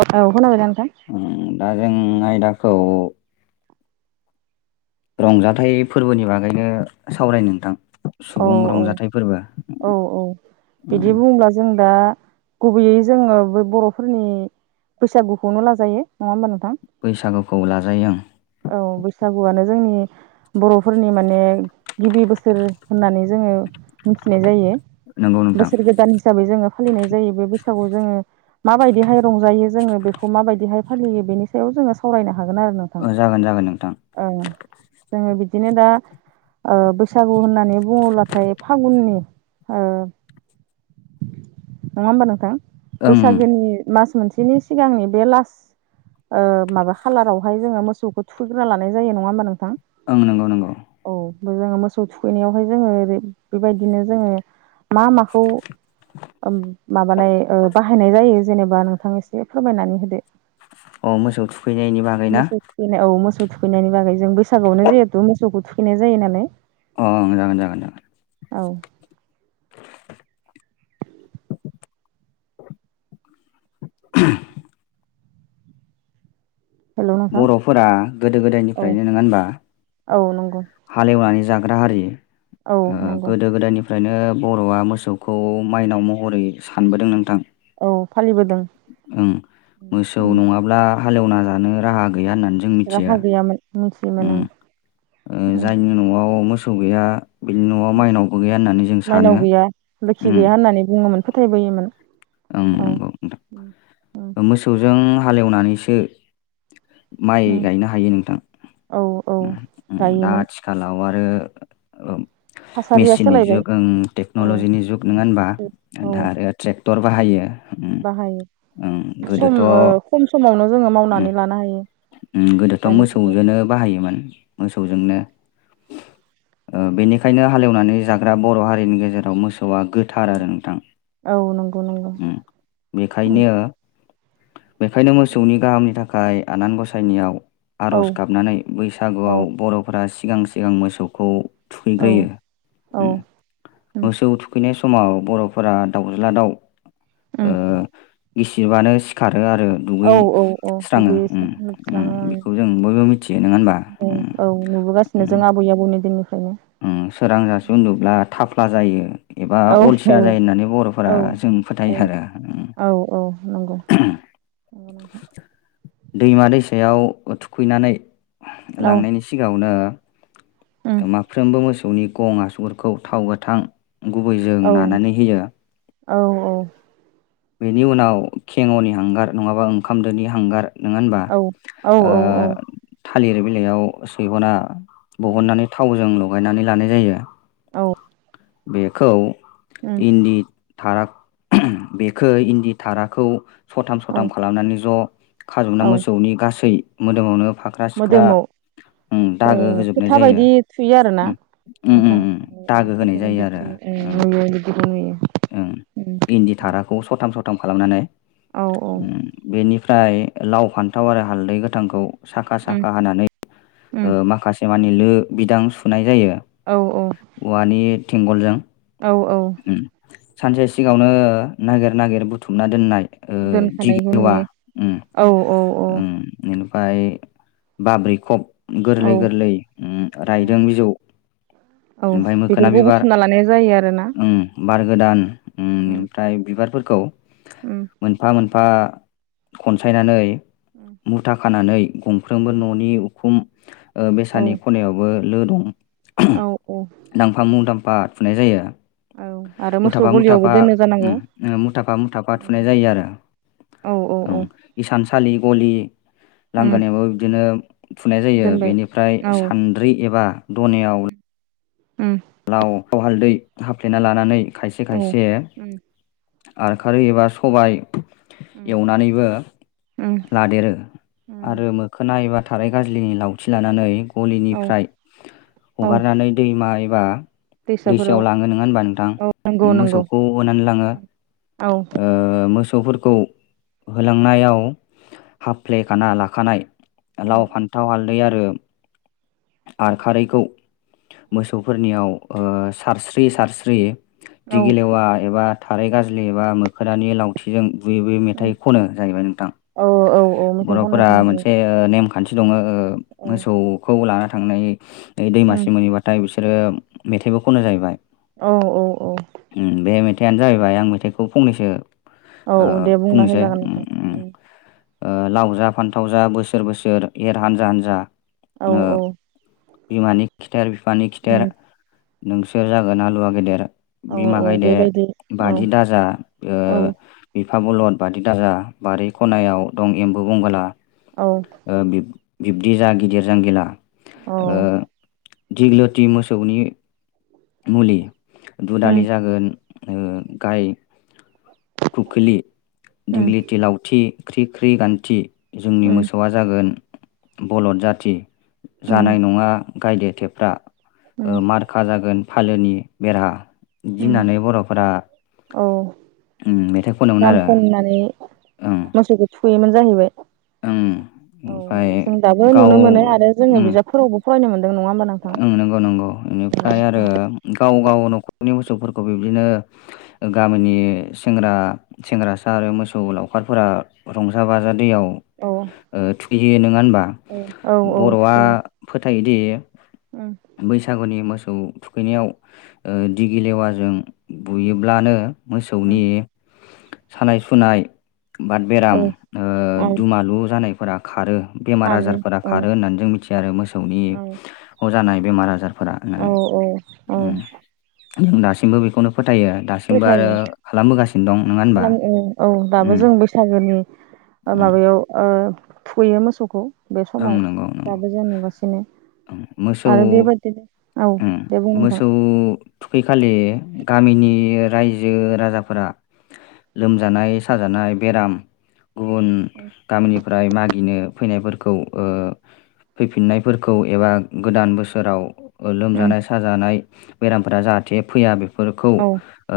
औ औ खोनांबायना नोंथां? ओं दा जों आयदाखौ रंजाथाइ फोरबोनि बागैनो सावरायनो नोंथां। औ सुबुं रंजाथाइ फोरबो औ बिदि उम बुंब्ला जों दा- गुबैयै जोङो बै बर'फोरनि बैसागुखौनो लाजायो नङा होमबा नोंथां। बैसागुखौ लाजायो ओं। औ बैसागुआनो जोंनि बर'फोरनि माने गिबि बोसोर होननानै जोङो मिथिनाय जायो नंगौ नोंथां बोसोर गोदान हिसाबै जोङो फालिनाय जायो बे बैसागु जोङो माबायदिहाय रंजायो जोङो बेखौ माबायदिहाय फालियो बेनि सायाव जोङो सावरायनो हागोन आरो नों ओ जागोन जागोन नोंथां। ओ बिदिनो दा ओ बैसागु होननानै बुङोब्लाथाय लाफागुननि ओ नङा होनबा नोंथां? ओं बैसागोनि मास मोनसेनि सिगांनि बे लास ओ माबा खाालारावहाय जोङो मोसौखौ थुगोना लानाय जायो नङा होमबा नोंथां? आं नंगौ नंगौ। औ जोङो मोसौ थुखैनायावहाय जोङो बेबायदिनो जोङो मा माखौ माबानाय बाहायनाय जायो जेनेबा नोंथांनि ए फोरमायनानै होदो। अ मोसौ थुखैनायनि बागै ना? जेने औ मोसौ थुखैनायनि बागै जों बैसागोआवनो जिहेथु मोसौखौ थुखैनाय जायो नालाय। अ जागोन जागोन जागोन। औ [unintelligible] हेल' नोंथां बर'फोरा गोदो औ गोदायनिफ्रायनो नोंङा होनबा औ नंगौ हाल एवनानै जाग्रा हारि औ ओ नंगौ गोदो गोदायनि- फ्रायनो बर'आ मोसौखौ माइनाव महरै सानबोदों नोंथां औ फालिबोदों ओं मोसौ नंङाब्ला हाल एवना जानो राहा गैया होननानै जों मिथियो राहा गैयामोन मिथियोमोन ओ जायनि न'आव मोसौ गैया बिनि न'आव ओं माइनावबो गैया होननानै जों सानो उम नानै बुंङोमोन फोथायबोयोमोन ओं नंगौ नोंथां [unintelligible] मोसौजों हाल एवनानैसो माइ उम गायनो हायो नोंथां औ औ दा गायोमोन आथिखालाव आरो थासारिया मेसिननि सोलायबाय जुग औ टेक्न'लजिनि जुग नंङा होनबा औ आरो ट्रेक्टर बाहायो उम उम बाहायो सम गोदोथ' ओ उम खम समावनो जोंङो मावनानै लानो हायो उम गोदोथ' दानि जुगाव मोसौजोंनो बाहायोमोन मोसौजोंनो ओ बेनिखायनो हाल एवनानै जाग्रा बर' हारिनि गेजेराव मोसौआ गो- थार आरो नोंथां औ नंगौ नंगौ बेखायनो बेखायनो मोसौनि गाहामनि थाखाय आनान गसाय नियाव औ आर'ज गाबनानै औ बैसागुआव बर'फोरा सिगां सिगां मोसौखौ औ औ थुखैग्रोयो उम मोसौ थुखैनाय समाव बर'फोरा दावज्ला दाव उम ओ गिसिरबानो सिखारो आरो औ औ औ दुगैस्रांङो उम दुगैस्रां उम लोबस्रां बेखौ जों बयबो मिथि- [unintelligible] औ औ नुबोगासिनो जों आबै आबौनि दिननिफ्रायनो सोरां जासे उन्दुब्ला थाफ्ला जायो एबा औ औ अलसिया जायो होननानै बर'फोरा औ जों फोथायो औ आरो औ औ नंगौ [unintelligible] दैमा दैसायाव थुखैनानै औ लांनायनि उम सिगांङावनो माफ्रोमबो मोसौनि गं आसुगुरखौ थाव गोथां गुबै जों नानानै होयो। औ औ बेनि उनाव खेंङ'नि हांगार नंङाबा ओंखाम दोनि हांगार नोंङा होनबा औ औ ओ औ औ थालिर बिलाइयाव सैहना उम बहननानै थावजों लगायनानै लानाय जायो। औ बेखौ उम इन्दि थारा बेखौ इन्दि थाराखौ सथाम औ सथाम खालामनानै ज' खाजौना औ मोसौनि गासै मोदोमावनो फाख्रा सिख्रा मोदोमाव उम ओ दागो होजोबनाय फोथा जायो बायदि थुयो आरोना उम उम उम नोंथां उम औ दागो होनाय जायो आरो उम औ [unintelligible] उम इन्दि थाराखौ सथाम सथाम खालामनानै औ औ उम बेनिफ्राय लाव फान्थाव आरो हालदै गोथांखौ साखा उम साखा हानानै ओ उम माखासे मानि लो बिदां सुनाय जायो। औ औ औवानि थेंगलजों औ औ उम सानसे सिगांङावनो नागिर नागिर बुथुमना दोननाय ओ दोनखानायखौ दिगलि औवा नुयो उम औ औ औ उम इनिफ्राय बाब्रि खब औ गोरलै गोरलै उम औ रायदों बिजौ औ ओमफ्राय मोखोना बेफोरखौ बिबार बुथुमना लानाय जायो आरो ना? उम बार गोदान उम ओमफ्राय बिबारफोरखौ उम मोनफा मोनफा खनसायनानै उम [inaudible] मुथा खानानै गंफ्रोमबो उम न'नि उखुम ओ औ बेसानि खनायावबो लो दं। ओहोम औ दांफा मुं दांफा थुनाय जायो। औ आरो मोसौ मुथाफा गलियावबो मुथाफा दोनो जानांगौ। उम मुथाफा मुथाफा उम थुनाय जायो आरो। औ औ ओं औ इसानसालि गलि उम लांगोनायावबो बिदिनो थुनाय जायो दोनबाय बेनिफ्राय औ सान्द्रि एबा दनायाव उम लाव लाव हालदै हाफ्लेना लानानै खायसे औ खायसे उम आर खारै एबा सबाय उम एवनानैबो उम लादेरो उम आरो मोखोना एबा थाराइ गाजलिनि लावथि लानानै औ गलिनिफ्राय औ हगारनानै दैमा एबा दैसाफोराव दैसायाव लांङो नोंङा होमबा नोंथां औ नंगौ नंगौ मोसौखौ होनानै लांङो। औ ओ मोसौफोरखौ होलांनायाव हाफ्लेखाना लाखानाय उम लाव फान्थाव हालदै आरो आर खारैखौ मोसौफोरनियाव ओ सारस्रि सारस्रि औ दिगिलेवा एबा थारै गाजलि एबा मोखोनानि लाव थिंजों बुयै -बुयै उम मेथाइ खनो जाहैबाय नोंथां औ औ औ मेथाइ खननाय बर'फोरा खोनायो मोनसे ओ नेमखान्थि दंङो ओ औ मोसौखौ लाना थांनाय ओइ दैमासि उम मोनोहैबाथाय बिसोर ग्रोम मेथाइबो खनो जाहैबाय। औ औ औ। बे मेथाइयानो जाहैबाय आं मेथाइखौ फंनैसो औ ओ औ दे बुंना बुंनोसै होजागोन उम नोंथां -उम लावजा -फान्थाव जा बोसोरबोसोर एर हान्जा -हान्जा औ औ बिमानि खिथेर बिफानि खिथेर उम नोंसोर जागोन आलुवा गेदेर औ बिमा औ गायदे बेबायदि औ बादि दाजा औ बिफा बलद बादि दाजा बारि खनायाव दं एम्बु बंगला। औ। बिब्दि जा गिदिर जांगिला औ ओ दिग्लथि मोसौनि मुलि दु दालि उम जागोन ओ गाय खुख्लि उम दिगलिथि लाउथि ख्रि -ख्रि गान्थि जोंनि उम मोसौआ जागोन बलद जाथि उम जानाय नङा गायदेथेफ्रा उम मारखा जागोन फालोनि बेरा बिदि होननानै बर'फोरा अ उम मेथाइ खनोमोन गान आरो खननानै ओं मोसौखौ थुयोमोन जाहैबाय। ओं औ ओमफ्राय जों दाबो गाव नुनो मोनो आरो जोङो उम बिजाबफोरावबो फरायनो मोनदों नङा होमबा नोंथां? ओं नंगौ नंगौ बेनिफ्राय आरो गाव गाव न'खरनि मोसौफोरखौ बिब्दिनो गामिनि सेंग्रा सेंग्रासा आरो मोसौ लावखारफोरा रंजा बाजा दैयाव औ थुहैयो नङा होनबा? औ बर'आ फोथायोदि उ। बैसागुनि मोसौ थुखैनायाव दिगि लेवाजों बुयोब्लानो मोसौनि सानाय सुनाय बाद औ बेराम ओ औ दुमालु जानायफोरा खारो बेमार खारो आजारफोरा औ खारो होननानै जों मिथियो आरो मोसौनि औ अ जानाय बेमार आजार औ औ [unintelligible] जों दासिमबो बेखौनो फोथायो दासिमबो आरो फोथायो खालामबोगासिनो दं नङा होनबा खालाम ओ औ दाबो उम जों बैसागोनि उम। माबायाव ओ थुखैयो मोसौखौ बे ओं समाव नंगौ नंगौ दाबो जों नुगासिनो मोसौ आरो बेबायदिनो औ उम दे बुं नोंथां मोसौ थुखैखालि गामिनि रायजो राजाफोरा लोमजानाय साजानाय बेराम गुबुन गामिनिफ्राय मागिनो फैनाय फोर खौ ओ फैफिननायफोरखौ एबा गोदान बोसोराव उम लोमजानाय साजानाय बेरामफोरा जाहाथे फैया बेफोरखौ औ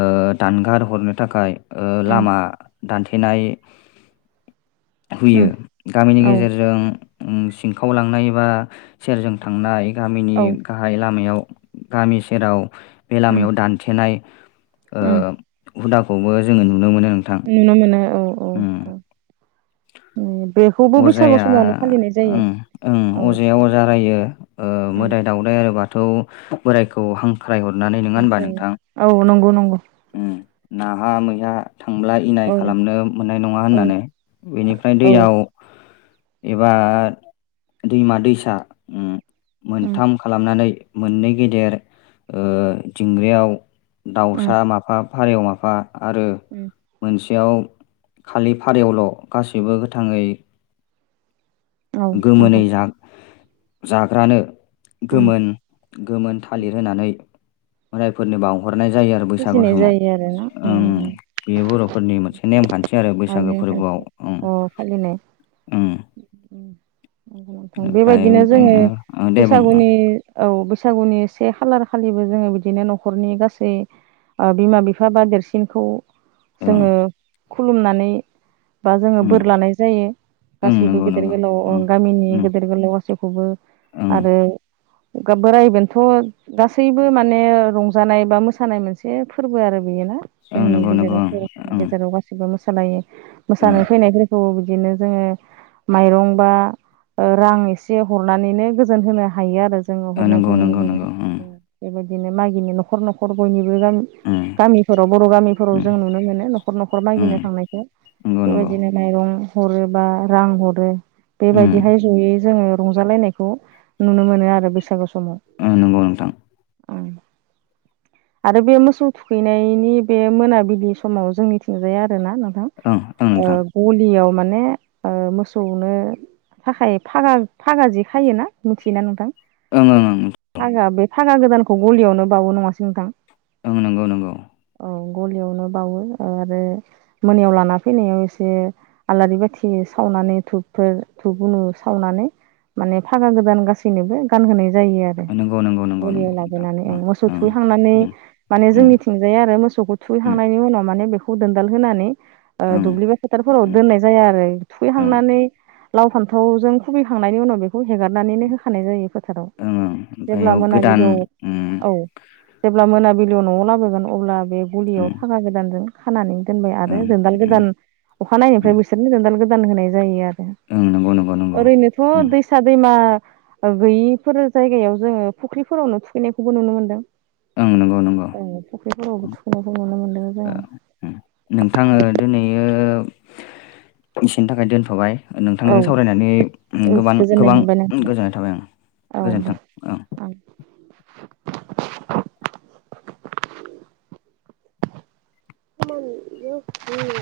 ओ दानगार हरनो थाखाय ओ उम लामा दानथेनाय हुयो उम गामिनि औ गेजेरजों सिनखावलांनाय एबा सेरजों थांनाय गामिनि औ गाहाय लामायाव गामि सेराव बे उम लामायाव दानथेनाय ओ उम हुदाखौबो जोङो नुनो मोनो नोंथां नुनो मोनो औ औ ओम औ। अजाया फालिनाय जायो ओं ओं औ अजाया अजा रायो ओ उम मोदाय दावउदाय आरो बाथौ बोराइखौ हां ख्रायहरनानै नङा होनबा ओमफ्राय नोंथां? औ नंगौ नंगौ उ नाहा मैहा थांब्ला इनाय औ खालामनो मोननाय नङा औ होननानै बेनिफ्राय औ दैयाव एबा दैमा दैसा उम मोनथाम खालामनानै मोननै गेदेर ओ दिंग्रायाव उम दाउसा माफा फारेव माफा आरो उम मोनसेयाव खालि फारेवल' गासैबो गोथाङै औ गोमोनै नोंथां जाग जाग्रानो उम गोमोन गोमोन थालिर होनानै फोरनि बावहरनाय जायो आरो बैसागु फुजिनाय समाव जायो आरोना उम बेयो बर'फोरनि मोनसे नेमखान्थि आरो अ बैसागो फोरबोआव ओं ओं नंगौ नोंथां ओमफ्राय बेबायदिनो जोङो बिदिनो ओ दे बुं ओं बैसागुनि औ बैसागुनि से खालार खालिबो जोङो बिदिनो न'खरनि गासै ओ बिमा - बिफा बा देरसिनखौ ओं जोङो खुलुमनानै बा जोङो ओं बोर लानाय जायो। ओं गासैबो नंगौ गेदेर नंगौ गोलाव ओं गामिनि ओं गेदेर गोलाव गासैखौबो ओं आरो बोराय बेन्थ' गासैबो माने रंजानाय बा मोसा‌ सानाय मोनसे फोरबो आरो बेयोना ओं जोंनि नंगौ नंगौ गेजेराव बर'फोरनि ओं गेजेराव गासैबो गासिबो मोसालायो ओं मोसानो फैनाय फोरखौ बिदिनो जोङो माइरं बा ओ रां एसे हरनानैनो गोजोन होनो हायो आरो। जोङो ओ नंगौ हरनायखौ नुनो नंगौ मोनो नंगौ ओं बेबायदिनो मागिनि न'खर - न'खर बयनिबो गामि ओं गामिफोराव बर' गामिफोराव ओं जों नुनो मोनो न'खर - न'खर ओं मागिनो थांनायखौ। नंगौ नंगौ बेबायदिनो माइरं हरो बा रां हरो उम बेबायदिहाय जयै जोङो रंजालायनायखौ नुनो मोनो आरो बैसागु समाव। औ नंगौ नोंथां। ओं। आरो बे मोसौ थुखैनायनि बे मोनाबिलि समाव जोंनिथिंजाय आरोना ओ ओ नोंथां। गलियाव माने ओ मोसौनो थाखाय फागा फागा जि खायोना मिथियोना नोंथां? ओं ओं। ओं फागा बे फागा गोदानखौ गलियावनो बावो नङासै नोंथां? ओं नंगौ नंगौ। औ गलियावनो बावो आरो मोनायाव लाना फैनायाव एसे आलारि बाथि सावनानै धुपफोर धुप गुनु सावनानै माने फागा गोदान गासैनोबो गानहोनाय जायो आरो। नंगौ नंगौ नंगौ गलियाव नंगौ नोंथां लाबोनानै ओं मोसौ थुहैखांनानै उम माने उम जोंनिथिंजाय आरो मोसौखौ उम ओं थुहैखांनायनि उनाव माने बेखौ दोनदाल होनानै ओ उम दुब्लि बा फोथारफोराव ओं दोननाय जायो आरो ओं थुखैहांनानै लाव फान्थावजों खुबैखांनायनि उनाव बे खौ हेगारनानैनो होखानाय जायो फोथाराव। ओं ओमफ्राय जेब्ला इयाव गोदान मोनाबिलियाव उम औ जेब्ला मोनाबिलियाव न'आव लाबोगोन अब्ला बे गुलियाव उम फाखा गोदानजों खानानै दोनबाय आरो उम जोंदाल उम गोदान उम अखानायैनायनिफ्राय बिसोरनो जोंदाल गोदान होनाय जायो आरो। ओं नंगौ नंगौ नंगौ ओरैनोथ' उम दै फिसा दैमा गैयिफोर जायगायाव जोङो फुख्रिफोरावनो थुखैनायखौबो नुनो मोन्दों। ओं नंगौ नंगौ। ओ फुख्रिफोरावबो थुखैनायखौ नुनो मोन्दों दा ओ उम नोंथां ओ दिनै ओ दसेनि थाखाय दोनथबाय। नोंथांनिजों सावरायनानै औ गोबान गोजोननाय गोबां मोनबाय नोंथां गोजोननाय थाबाय। औ गोजोन्थों औ। दे [unintelligible]